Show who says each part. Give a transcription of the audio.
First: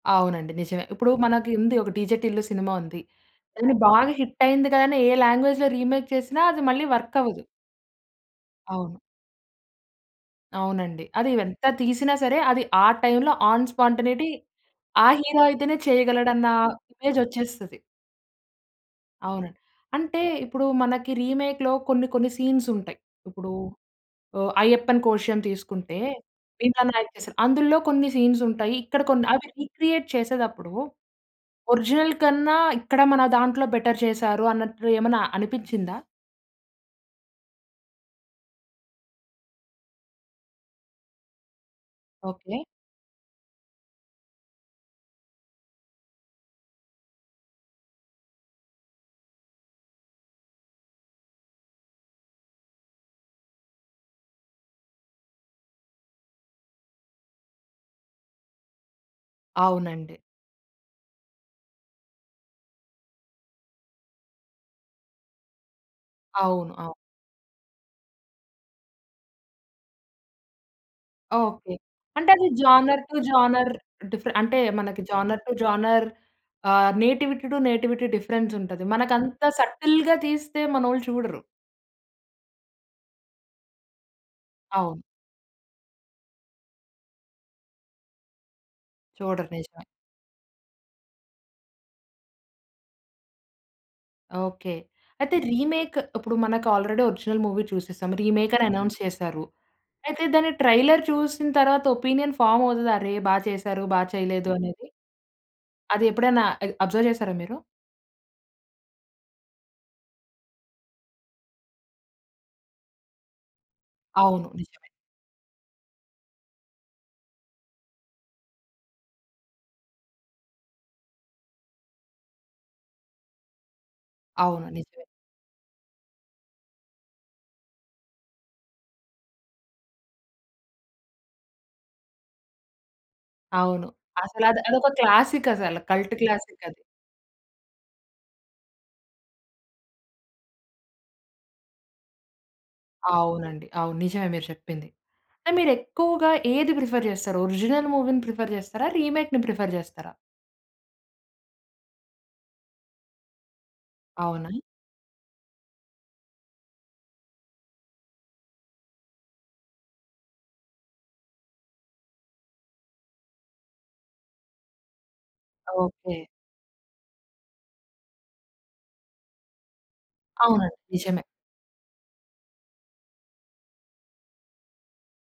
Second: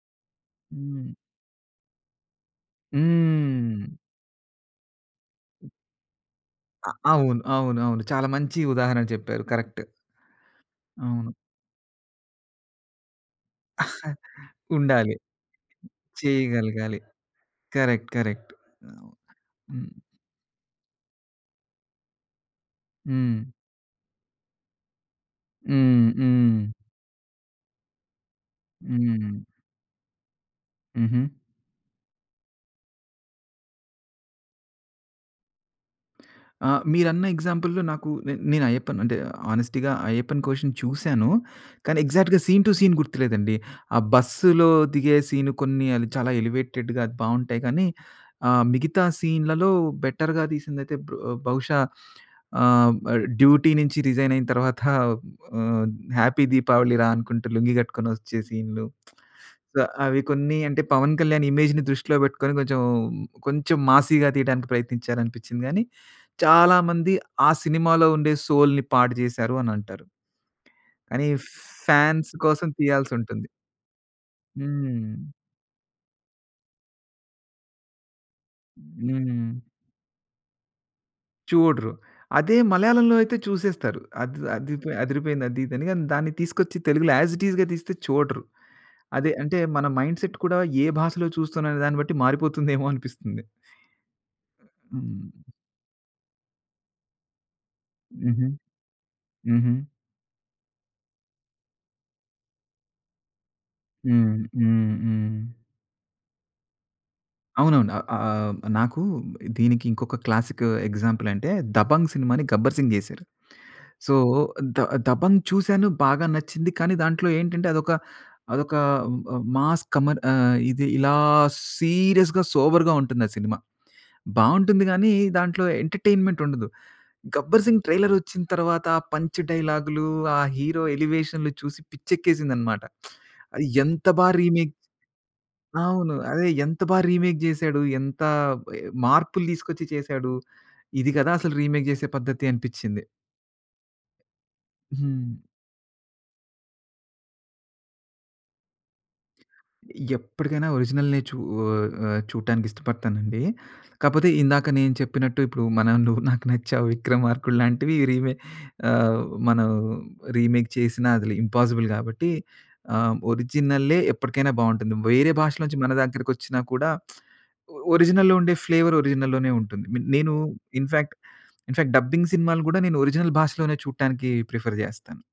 Speaker 1: అవునండి. నిజమే
Speaker 2: హ్మ్.
Speaker 1: ఇప్పుడు మనకు ఉంది ఒక 'డీజే టిల్లు' సినిమా ఉంది. అది
Speaker 2: హ్మ్.
Speaker 1: బాగా హిటైంది కాని ఏ లాంగ్వేజ్‌ల్‌లో రీమేక్ చేసినా అది మళ్ళీ
Speaker 2: అ అవును.
Speaker 1: వర్కవ్వదు.
Speaker 2: అవును. అవును. చాలా మంచి
Speaker 1: అవును.
Speaker 2: ఉదాహరణ చెప్పారు కరెక్ట్.
Speaker 1: అవునండి. అది
Speaker 2: అవును.
Speaker 1: ఎంత తీసినా సరే అది ఆ టైమ్‌లో ఆన్ స్పాంటనీటీ ఆ
Speaker 2: ఉండాలి.
Speaker 1: హీరో అయితేనే చేయగలడన్న
Speaker 2: చేయగలగాలి.
Speaker 1: ఇమేజోచ్చేస్తది.
Speaker 2: కరెక్ట్. కరెక్ట్.
Speaker 1: అవునండి.
Speaker 2: హ్మ్.
Speaker 1: అంటే ఇప్పుడు మనకి రీమేక్‌లో కొన్ని కొన్ని సీన్సుంటాయి, ఇప్పుడు
Speaker 2: హ్మ్.
Speaker 1: ఆహ్, 'అయ్యప్పన్ కోషియుమ్' తీసుకుంటే
Speaker 2: హ్మ్. హ్మ్.
Speaker 1: 'భీమ్లా నాయక్ చేసారు.' అందులో కొన్ని సీన్సుంటాయి ఇక్కడ కొన్ని
Speaker 2: హ్మ్.
Speaker 1: అవి రీక్రియేట్ చేసేటప్పుడు
Speaker 2: హుహు.
Speaker 1: ఒరిజినల్ కన్నా ఇక్కడ మన దాంట్లో బెటర్ చేసారు అన్నట్లు ఏమైనా అనిపిచిందా?
Speaker 2: ఆ మీరన్న ఎగ్జాంపుల్‌లో నాకు నే నేను అయ్యప్పన్ అంటే హానెస్టీగా 'అయ్యప్పన్ కోషియుమ్' చూసాను. కానీ, ఎగ్జాక్ట్‌గా
Speaker 1: ఓకే.
Speaker 2: సీన్ టు సీన్ గుర్తులేదండి. ఆ బస్సులో దిగే సీన్ కొన్ని చాలా ఎలివేటెడ్‌గా అది బావుంటాయి కానీ ఆహ్, మిగతా సీన్‌లలో బెటర్‌గా తీసిందయితే బ బహుశా ఆహ్, ఆ డ్యూటీ నుంచి రిజైనైన తరువాత ఆహ్, "హ్యాపీ దీపావళి రా" అనుకుంటూ లుంగి కట్టుకొనోచ్చే సీన్లు. సో,
Speaker 1: అవునండి.
Speaker 2: అవి కొన్ని అంటే 'పవన్ కళ్యాణ్' ఇమేజ్‌ని దృష్టిలో పెట్టుకొని కొంచెం కొంచెం మాసీగా తీయటనికి ప్రయత్నించారానిపించింది కానీ,
Speaker 1: అవును.
Speaker 2: చాలా
Speaker 1: అవును.
Speaker 2: మంది ఆ సినిమాలో ఉండే సౌల్‌ని పాడు జేసారు అని అంటారు. కానీ
Speaker 1: ఓకే. అంటే
Speaker 2: ఫాన్స్
Speaker 1: అది
Speaker 2: కోసం
Speaker 1: జోనర్ టు
Speaker 2: తీయాల్సుంటుంది.
Speaker 1: జోనర్ డిఫర్ అంటే మనకి
Speaker 2: హ్మ్.
Speaker 1: జోనర్ టు జోనర్ ఆహ్, నేటివిటీ టు నేటివిటీ డిఫరెన్స్ ఉంటది. మనకంత
Speaker 2: హ్మ్.
Speaker 1: సటిల్‌గా తీస్తే మనోళ్ళు చూడరు.
Speaker 2: చూడరు. అదే 'మలయాళంలో' అయితే చూసేస్తారు. అది అదిరిపె
Speaker 1: అవును.
Speaker 2: అదిరిపోయింది అది ఇది అని. దాన్ని తీసుకొచ్చి తెలుగులో యస్ ఇట్ టీస్‌గా తీస్తే చూడరు. అదే
Speaker 1: చూడరు.
Speaker 2: అంటే
Speaker 1: నిజమే.
Speaker 2: మన మైండ్సెట్ కూడా ఏ భాషలో చూస్తున్నాం అనే దాన్ని బట్టి మారిపోతుందేమో అనిపిస్తుంది.
Speaker 1: ఓకే. అయితే
Speaker 2: హ్మ్.
Speaker 1: రీమేక్ ఇప్పుడు మనకు ఆల్రెడీ ఒరిజినల్ మూవీ చూసేసాం
Speaker 2: హుహు.
Speaker 1: రీమేకని అనౌన్స్ చేసారు.
Speaker 2: హుహు.
Speaker 1: అయితే దాన్ని ట్రైలర్ చూసిన తరువాత ఒపీనియన్ ఫామోవుతది. "అరె! బా చేసారు, బా
Speaker 2: హ్మ్.
Speaker 1: చేయలేదు అనేది"
Speaker 2: హ్మ్. హ్మ్.
Speaker 1: అది ఎప్పుడైనా అద్ అబ్జర్వ్ చేసారా మీరు?
Speaker 2: అవునవును అ ఆహ్, నాకు దీనికి ఇంకొక క్లాసికు ఎగ్జాంపులంటే 'దబంగ్' సినిమా‌ని 'గబ్బర్ సింగ్' జేసారు. సో,
Speaker 1: అవును.
Speaker 2: 'ద
Speaker 1: నిజమే.
Speaker 2: దబంగ్' చూసాను బాగా నచ్చింది కానీ దాంట్లో ఏంటంటే అదొక అదొక మ మాస్ కమర్ ఆహ్, ఇది ఇలా సీరియస్‌గా సోబర్‌గుంటుంది ఆ సినిమా,
Speaker 1: అవును.
Speaker 2: బావుంటుంది
Speaker 1: నిజమే.
Speaker 2: గానీ దాంట్లో ఎంటర్టైన్మెంటుండదు. 'గబ్బర్ సింగ్' ట్రైలరోచ్చిన తరువాత పంచ్ డైలాగ్‌లు, ఆ హీరో ఎలివేషన్ చూసి పిచ్చి ఎక్కేసిందన్నమాట. ఆ
Speaker 1: అవును.
Speaker 2: ఎంత బా
Speaker 1: అసలు అది
Speaker 2: రీమేక్
Speaker 1: అదొక క్లాసికసలు
Speaker 2: అవును.
Speaker 1: కల్ట్
Speaker 2: అదే ఎంత
Speaker 1: క్లాసికది.
Speaker 2: బాగా రీమేక్ చేసాడు, ఎంత మా మార్పులు తీసుకొచ్చి చేసాడు. ఇది కదా! అసలు రీమేక్ చేసే పద్ధతి అనిపించింది.
Speaker 1: అవునండి. అవును. నిజమే మీరు చెప్పింది.
Speaker 2: హ్మ్.
Speaker 1: అంటే మీరు ఎక్కువగా ఏది ప్రిఫర్ చేస్తారు ఒరిజినల్ మూవీ‌ని ప్రిఫర్ చేస్తారా? రీమేక్‌ని ప్రిఫర్ చేస్తారా?
Speaker 2: ఎప్పటికైనా ఒరిజినల్‌నే చూ ఆహ్, చూడటానికి ఇష్టపడతానండి. కాకపోతే
Speaker 1: అవునా?
Speaker 2: ఇందాక నేను చెప్పినట్టు ఇప్పుడు మనం 'నువ్వు నాకు నచ్చావు, విక్రమార్కుడు' లాంటివి రీమే ఆహ్, మనం రీమేక్ చేసిన అది ఇంపాసిబుల్ కాబట్టి ఆహ్, ఒరిజినలే ఎప్పటికైనా బావుంటుంది. వేరే భాషలో నుంచి మన
Speaker 1: ఓకే.
Speaker 2: దగ్గరికొచ్చినా కూడా ఒ ఒరిజినల్‌లో ఉండే ఫ్లేవర్ ఒరిజినల్‌లోనే ఉంటుంది. మీ నేను
Speaker 1: అవునండి
Speaker 2: ఇన్‌ఫాక్ట్
Speaker 1: నిజమే.
Speaker 2: ఇన్‌ఫాక్ట్ డబ్బింగ్ సినిమాలు కూడా నేను ఒరిజినల్ భాషలోనే చూడటానికి ప్రిఫర్ జెస్తాను.